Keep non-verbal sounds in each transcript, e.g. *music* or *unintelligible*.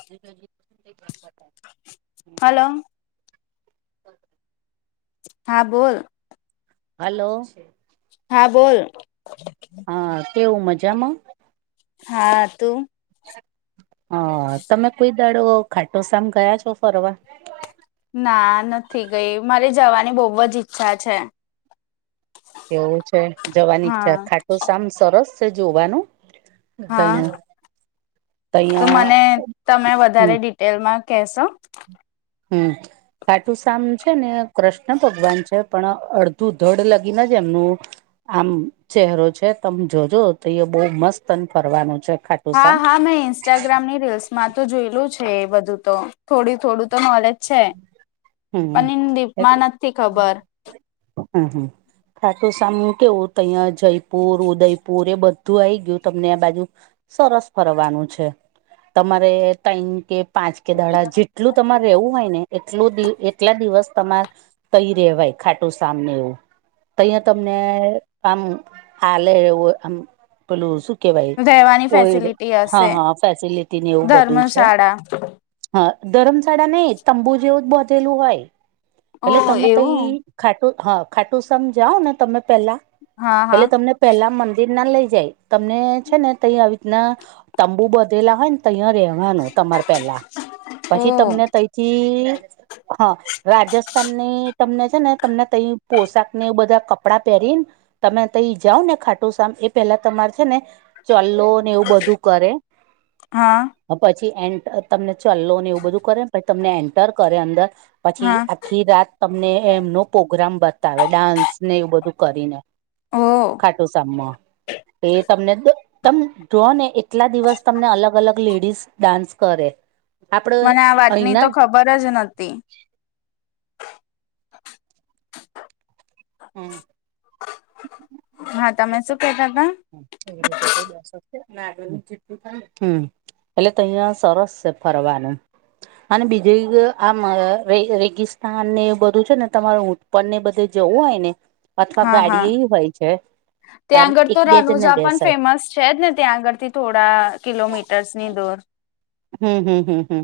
*unintelligible* Hello. હા બોલ. Hello હા બોલ. હા કેવું મજામાં? હા તું? હા તમે કોઈ દાડો ખાટો સામ ગયા છો ફરવા? ના નથી ગઈ. મારે જવાની બહુ જ ઇચ્છા છે. એવું છે? જવાની ઈચ્છા હા ખાટું સામ સરસ છે જોવાનું. હા તયનું તહીં તો મને તમે હમ વધારે ડિટ ટેલમાં કેશો? હમ. ખાટું શ્યામ છે ને કૃષ્ણ ભગવાન છે પણ અડધું ધડ લગીને જ એમનું આમ ચહેરો છે તમે જોજો તો એ બહુ મસ્ત અને ફરવાનું છે. હા ખાટુંશ્યામ હા મેં ઇન્સ્ટાગ્રામની રીલ્સમાં તો જોયેલું છે એ બધું તો થોડી થોડું તો નોલેજ છે પણ ઈન ડીપમાં નથી ખબર. હમ્મ હમ્મ ખાટું શ્યામ કેવું તહં જયપુર ઉદયપુર એ બધ તું આઈ ગયું તમને આ બાજુ સરસ ફરવાનું છે તમારે ટાઈમ કે પાંચ કે દાડા જેટલું તમારે રહેવું હોય ને એટલું દી એટલા દિવસ તમાર કઈ રેવાય ખાટુંશામ ને એવું તય તમને આમ આલે એવું આમ. પેલું શું કેવાય રહેવાની કોઈડ ફેસિલિટી હા હશે હા ફેસિલટી એવું બધું છે. બ. હા ધરમ શાળા નઈ તંબુ જેઉ જ બધેલું હોય ઓ એટલે તમે કઈ. એવું ખાટુ હા ખાટુંશામ જાઓ ને તમે પેહલા હા હા એટલે તમને પેલા મંદિર ના લઈ જાય તમને છે ને તય આવી રીતના તંબુ બદલા હોય ન તૈયાર રહે. હા નું તમારે પેલા ઓ પછી તમને તથી થી હા રાજસ્થાનની તમને છે ને તમને તય પોશાકને એઉ બધા પેરીન તમે તઈ જાઓ ને ખાટું શામ એ પેલા તમારે છે ને ચલ્લો ને એવું બધું કરે હા પછી એ એન્ડ તમને ચલ્લો ને એવું બધું કરે. તમને એન્ટર કરે અંદર પછી હા આખી રાત તમને એમનો પ્રગ્રામ બતાવે ડાન્સ ને બધું કરીને. ઓ ખાટું શ્યામ માં. એ તમને દ તમ જોવો ને એટલા દિવસ તમને અલગ અલગ લેડીસ ડાન્સ કરે આપડ વાટની તો ખબર જ નથી. હમ્મ હા તમે શું કહેતા હતા? આવી રીતે કઈ દેવા *unintelligible* હમ્મ એટલે તયા સરસ છે ફરવાનું. અને બીજું આમ રે રેગિસ્તાન ને એ બધું છે ને તમારું પણ ને બધે જવું હોય ને અથવા હા હા ગાડી એ હોય છે. આમ ત્યાં આંગડ એક તો બે રન જ ને પણ બેસાય ફેમસ છે જ ને ત્યાં આગળથી થોડા કિલોમીટર્સની દોર. હમ્મ, હમ્મ, હમ્મ, હમ્મ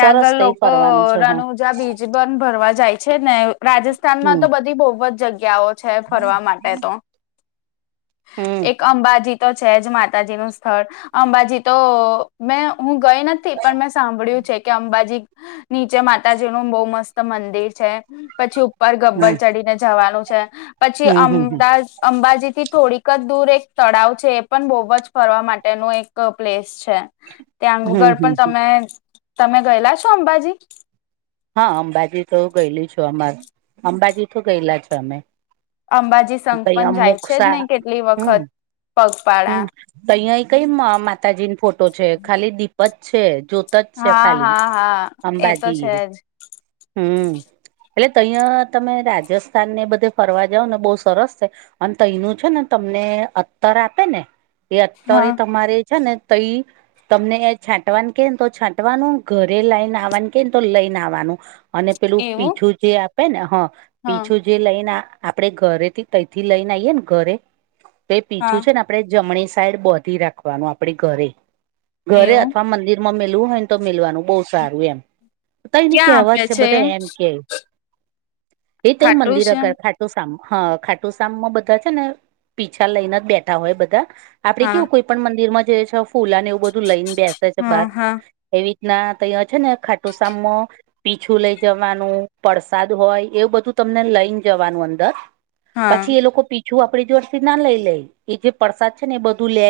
સરસ તેય ફરવાનું છે હ. જ્યાં બીજી પણ ભરવા જાય છે ને રાજસ્થાન માં હમ તો બધી બહુ જગ્યાઓ છે ફરવા માટે તો. હમ એક અંબાજી તો છે જ માતાજી નું સ્થળ. અંબાજી તો મેં હું ગઈ નથી પણ મેં સાંભળ્યું છે કે અંબાજી. નીચે માતાજી નું બહુ મસ્ત મંદિર છે. પછી ઉપર હમ ગબ્બર ચડીને જવાનું છે પછી હમ હમ અમદાજ અંબાજી થી થોડીક જ દૂર એક તળાવ છે એ પણ બહુ જ ફરવા માટેનું એક પ્લેસ છે હમ ત્યાંગળ હમ પણ હમ તમે તમે ગયેલા છો અંબાજી? હા અંબાજી તો ગયેલી છુ અમાર અંબાજી તો ગયેલા છો અમે. અંબાજી સંઘ તઈ પણ જાય છે જ અમુકસા નહી કેટલી હમ્મ, વખત હમ્મ. પગપાળા તઇ અહીં કઈ મ માતાજીની ફોટો છે ખાલી દીપજ છે જો તત્ છે ખાલી અંબાજી. છ. હમ્મ, એટલે અહં તમે રાજસ્થાનને બધે ફરવા જાવ ને બહુ સરસ છે. અને તઈ એનું છે ને તમને અતર આપે ને એ અતર એ હા તમારે છે ને તઈ તમને એ છાંટવાનું કેને તો છાંટવાનું ઘરે લાઈન આવવાનું કેને તો લઈ ના આવાનું અને પેલું એવું પીછું જે આપે ને હ હા પીછું જે લઈને આપડે ઘરેથી તથી લઈને આઈએ ને ઘરે તો એ પીછું હા છે ને પડે જમણી સાઈડ બાંધી રાખવાનું આપે ઘરે ઘરે એવું અથવા મંદિર માં મેલવું તો મેલવાનું બહુ સારું એમ. તો એની ક્યાં કહેવાત આપે છે બધા એમ કેય એ તય ખાટું મંદિર શ્યામ અગર ખા બોહ શામ હા ખાટુ શામમાં બધા છે ને પીછા લઈને જ બેઠા હોય બધા આપડે હા કેવું કોઈ પણ મંદિરમાં જે છે ફૂલાને એવું બધું લઈને બેસે છે હા બાર હા એવી રીતના તૈયા છે ને ખાટું શામ મો પીછું લઈ જવાનું પડસાદ હોય એવું બધું તમને લઈ જવાનું અંદર. હા પછી એ લોકો પીછું આપડી જોઈથી ના લઈ લે એ જે છે ને એ બધું લે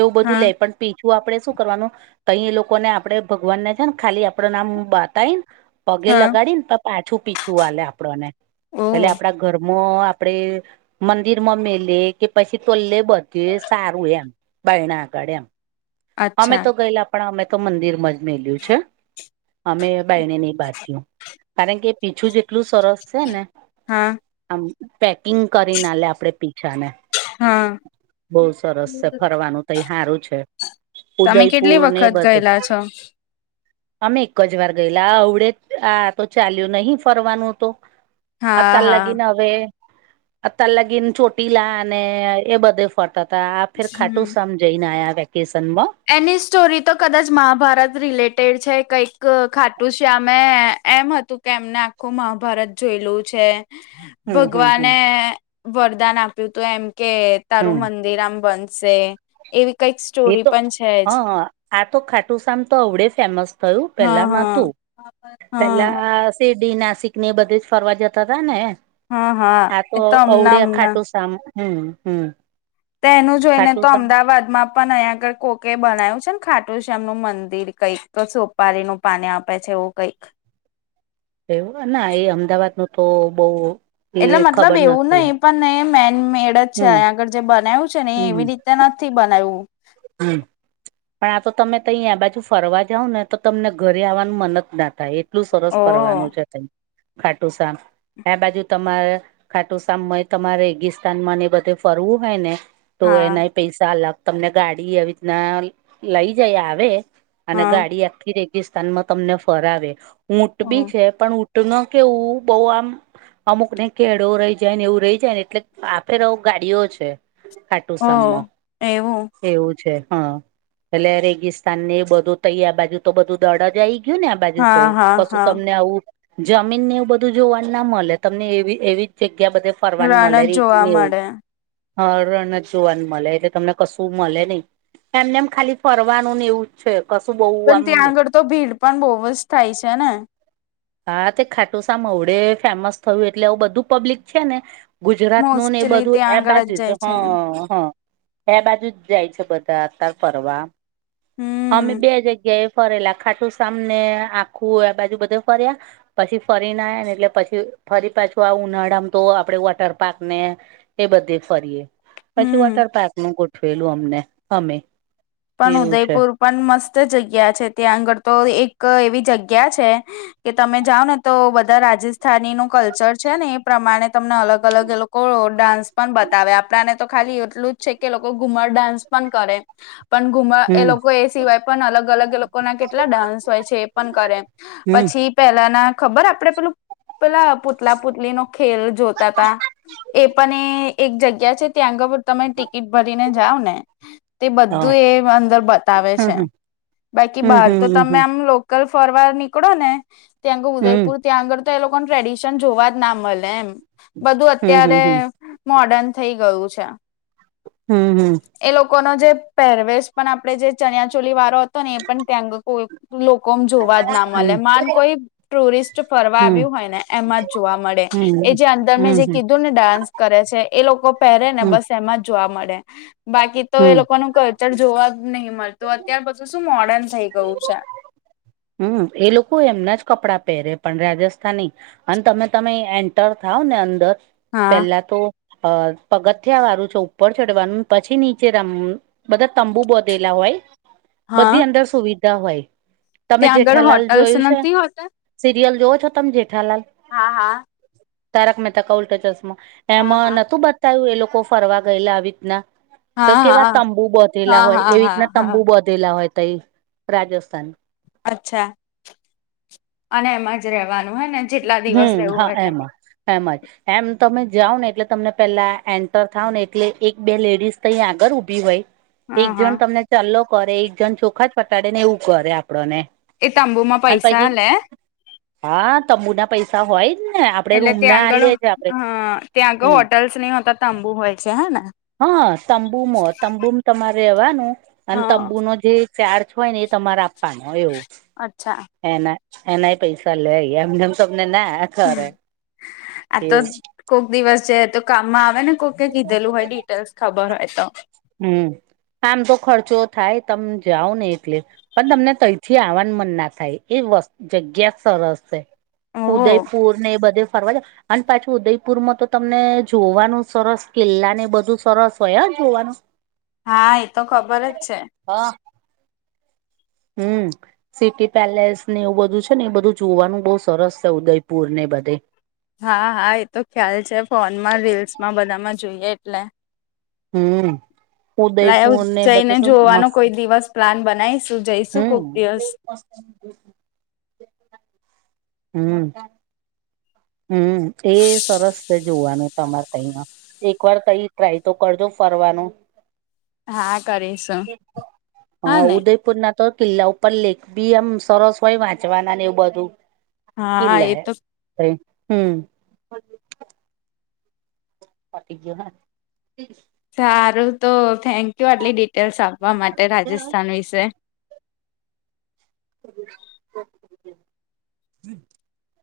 એવું બધું હા લે પણ પીછું આપડણે શું કરવાનું કઈ એ લોકોને આપડે ભગવાનને છે ને ખાલી આપ પ્રણામ બતાવી ને પગે હા લગાડી ને પણ પાછું પીછું વાલે આપણોને. ઓ પેહલે આપડા ઘર મો આપડે મંદિરમાં મેલે કે પછી તોલ્લે બધે સારું એમ. બાયણા આગડ એમ અમે અચ્છા તો ગયેલા પણ અમે તો મંદિર માં જ મેલ્યું છે. અમે ભાઈને નહી બાધ્યું કારણ કે પીછું જેટલું સરસ છે ને હા. આમ પેકિંગ કરી ના લે આપડે પીછાને. હા બહઉ સરસ છે ફરવાનું તહી હારું છે. તમે કેટલી ઉદયપુર ને વખત બધે. ગયેલા છો અમે એક જ વાર ગયેલા આ અવડે આ તો ચાલ્યું નહી ફરવાનું તો હા અતા હા લગીન હવે અતાલ લગીન ચોટીલા અને એ બધે ફરતા હતા આ ફેર ખાટું હમ શામ જઈને આયા વેકેશન માં. એની સ્ટોરી તો કદાચ મહાભારત રિલેટેડ છે કઈક ખાટું શ્યામે એમ હતું કે એમને આખું મહાભારત જોયેલું છે. હમ હમ હમ ભગવાને વરદાન આપ્યું હતું કે હમ તારું મન રામ બનશે એવી કઈક સ્ટોરી હ પણ છે જ આ તો ખાટુસામ તો અવડે ફેમસ થયું હા પેલામાં હા નાતું હા પેલા સિરડી નાસિક ને એ બધી જ ફરવા જતા હતા ને હા હા, તો એ અવડે હમણાં અ હમણાં ખાટું શામ હમ્મ હમ્મ. તે એનું જોઈને તો અમદાવાદમાં પણ અહીંયા આગળ કોકે બનાય્યું છે ને ખાટું શ્યામનું મંદિર કઈક તો સોપારીનું પાને આપે છે એવું કઈક. તેવું ના એ અમદાવાદનું નો તો બઉ એટલે મતલબ એવું નહિ પણ મેન મેડ જ છે હમ અહીયા આગળ જે બનાવ્યું ને એવી રીતે નથી બનાયુ. હમ્મ. પણ આ તો તમે તઈ બાજુ ફરવા જાવ ને તો તમને ઘરે આવવાનું મન જ ના થાય એ ટલું સરસ ઓ ફરવાનું છે તય ખાટું શ્યામ. આ બાજુ તમારે ખાટુંશ્યામ તમારે રેગિસ્તાનમાંને એ બધે ફરવું હોય ને, તો હા એનાય પૈસા અલગ તમને ગાડી આવી રીતના લઈ જાય આવે, અને હા ગાડી આખી રેગિસ્તાનમાં તમને ફરાવે, ઊટ બી છે, પણ ઊટનું કેવું બહુ આમ, અમુક ને કેળવો રહી જાય ને એવું રહી જાય ને એટલે આ ફેર ગાડીઓ છે. ઓ ખાટુંશ્યમમાં એવું એવું છે હા, એટલે રેગિસ્તાન ને બધું તૈ આબાજુ તો બધું દળ જ આયી. ગ્યું ને આ બાજુ તો હા હા કશું હા તમને આવું, જમીન ને એવું બધું જોવાનું ના મલે તમને એવી એવી જગ્યા બધે પરવાન મલે રણ જ રેતું જોવા એવુ, મળે હ રણ જ જોવાનું મળે એટલે તમને કશું મળે નહી એમને એમ ખાલી ફરવાનું ને એવું, છે કશું બઉ પણ આમ ને, ત્યાં આગળ તો ભીડ પણ બહુ જ થાય છે ને, હા તે ખાટુશ્યામ અવડે ફેમસ થયું એટલે હવ બધું પબ્લિક છે ને, ગુજરાત નું ને એ મોસ્ટલી બધું એ ત્યાં આગળ જ બાજુ છે જાય હ હ, એ બાજુ જ જાય છે બધા અત્યારે ફરવા અમે હમ બે જગ્યાએ, ફરેલા ખાટુંશ્યામ ને આખું એ બાજુ બધું, ફર્યા પછી ફરી ના આયા ને એટલે પછી, ફરી પાછું આ ઉનાળામ તો આપડે વોટર પાર્ક ને એ બધે ફરીએ, પછી હમ વોટર પાર્ક નું ગોઠવેલું અમને અમે, પણ એવું છે ઉદયપુર પણ મસ્ત જગ્યા છે ત્યાં આગળ તો એક એવી જગ્યા છે. કે તમે જાઓ ને તો બધા રાજસ્થાની નું કલ્ચર છે ને એ, પ્રમાણે તમને અલગ અલગ એ લોકો ડાન્સ પણ બતાવે આપણાને તો, ખાલી એટલું જ છે કે લોકો ઘુમર ડાન્સ પણ કરે પણ ઘુમ્ એ હમ લોકો એ સિવાય, પણ અલગ અલગ એ લોકો ના કેટલા ડાન્સ હોય છે એ પણ કરે હમ પછી, પેહલા ના ખબર આપડે પેલું પેલા પુતલા પુતલી નો ખેલ જોતા તા, એ પણ એ એક જગ્યા છે ત્યાં આગળ તમે ટિકિટ ભરીને જાવ ને તે, બ બધું હા એ અંદર બતાવે છે હમ બાકી હમ બહાર તો હમ તમે હમ આમ લો કલ ફરવાર નીકળો ને ત્યાંગે હમ ઉદયપુર, ત્યાં આગળ તો એ લોકોન ટ્રેડિશન જોવા જ ના મળે એમ બધું હમ અત્યારે, હમ હમ મોર્ડર્ન થઈ ગયું છે. હમ હમ, એ લોકોનો જે પહેરવેશ પણ આપડે જે ચનિયા ચોલી વાળો હતો ને એ પણ ત્યાંગ કોય લોકોમ જોવા જ ના મળે હમ માન કોઈ, ટુરિસ્ટ ફરવા હમ આવ્યું હોય ને એમાં જ જોવા મળે. હમ એ જે અંદર મેં હમ જે હમ કીધું ને ડાન્સ કરે છે એ લોકો પહેરે ને હમ બસ એમાં જ, જોવા મળે બાકી તો એ હમ લોકોનું કલ્ચર જોવા, નહીં મળતું અત્યાર પછુ શું મોર્ડર્ન થઈ ગયું છે. હમ્મ એ લોકો એમના જ કપડાં પહેરે પણ રાજસ્થાની, અને તમે તમે એન્ટર થાવ ને અંદર હા પહેલા તો, અ પગથિયા વારું છે ઉપર ચડવાનું પછી નીચે રમ બધા તંબુ બોધેલા હોય, હા બધી અંદર સુવિધા હોય. તમે ત્યાં આગળ જેઠાલાલ હોટલ્સ જોયું છે, નથી હોતા સિરિયલ જોવ છો તમે જેઠાલાલ. હા હા. તારક મહેતા કા ઉલ્ટા ચશ્માં, હા એમાં નતું બત તાયુ એ લોકો ફરવા ગયેલા આવી રીતના તો હા હા કેવા હા તંબુ બોધેલા હા હોય હા એવી રીતના હા તંબુ હા બોધેલા હોય તઇ રાજેસ્થાન અચ્છા અને એમા જ રેવાનું હે ને જેટલા દિવસ રહેવું હોય એટલા દી એમા જ એમ તમે જાવ ને એટલે તમને પેલા એન્ટર થાવ ને એટલે એક બે લેડીઝ તઈ આગળ ઊભી હોય. એક હા હા જણ તમને ચોલ્લો કરે એક જણ ચોખા ચોટાડે ને એવું કરે આપડ ને એ તંબુમાં પૈસા લે? હા તંબુના પૈસા હોય. જ ને આપડે એટલે રૂમ ના ત્યાં આગળ આલીએ છે આપડે હ ત્યાં આગળ હમ હોટલ્સ નહિ હોતા તબુ હોય છે હે ને. હા તંબુમો તંબુ તમાર રેવાનું હા તંબુ નો જે ચાર્જ હોય ને એ તમારે આપવાનો હ એવું. અચ્છા. એના એનાય પૈસા લે એમનેમ તમને ના કરે. આ તો એવું કોક દિવસ જઇએ તો કામમાં આવે ને કોક કીધેલું હોય ડિટેલ્સ ખબર હોય તો. હમ્મ આમ તો ખર્ચો થાય તમે જાઓ ને એટલે. પણ તમને તઈથી આવાન મન ના થાય એ વશ જગ્યા સરસ છે. ઓહ ઉદયપુરને એ બધું ફરવા જા અને પાછું ઉદયપુરમાં તો તમને જોવાનું સરસ કિલ્લાને બધું સરસ હોય જોવાનું હા એ તો ખબર જ છે. હ. હમ્મ. સિટી પેલેસને એવું બધું છે ને એ બધું જોવાનું બહુ સરસ છે ઉદયપુરને બધે હા હા એ તો ખ્યાલ છે ફોનમાં રીલ્સમાં બધામાં જોઈએ એટલે. હમ્મ. લાવ ઉદયપુરને બધે જઈને તો જોવાનો મસ્ત કોઈ દિવસ પ્લાન બનાવીશું જઈશું હમ્મ. કોક દિવસ હમ્મ. હમ્મ એ સરસ છે જોવાનું તમારે તઈ અ. એકવાર તઈ ટ્રાય તો કરજો ફરવાનો. હા કરીશું હા ઉદય પુરના તો કિલ્લા ઉપર લેખ બી એમ સરસ હોય વાંચવાના ને એવું બધું. હા કિલ્લા એ હે તો ફરી હમ્મ. *inaudible* સારું તો થેન્કયુ આટલી ડિટેલ્સ આપવા માટે રાજસ્થાન વિશે. *inaudible*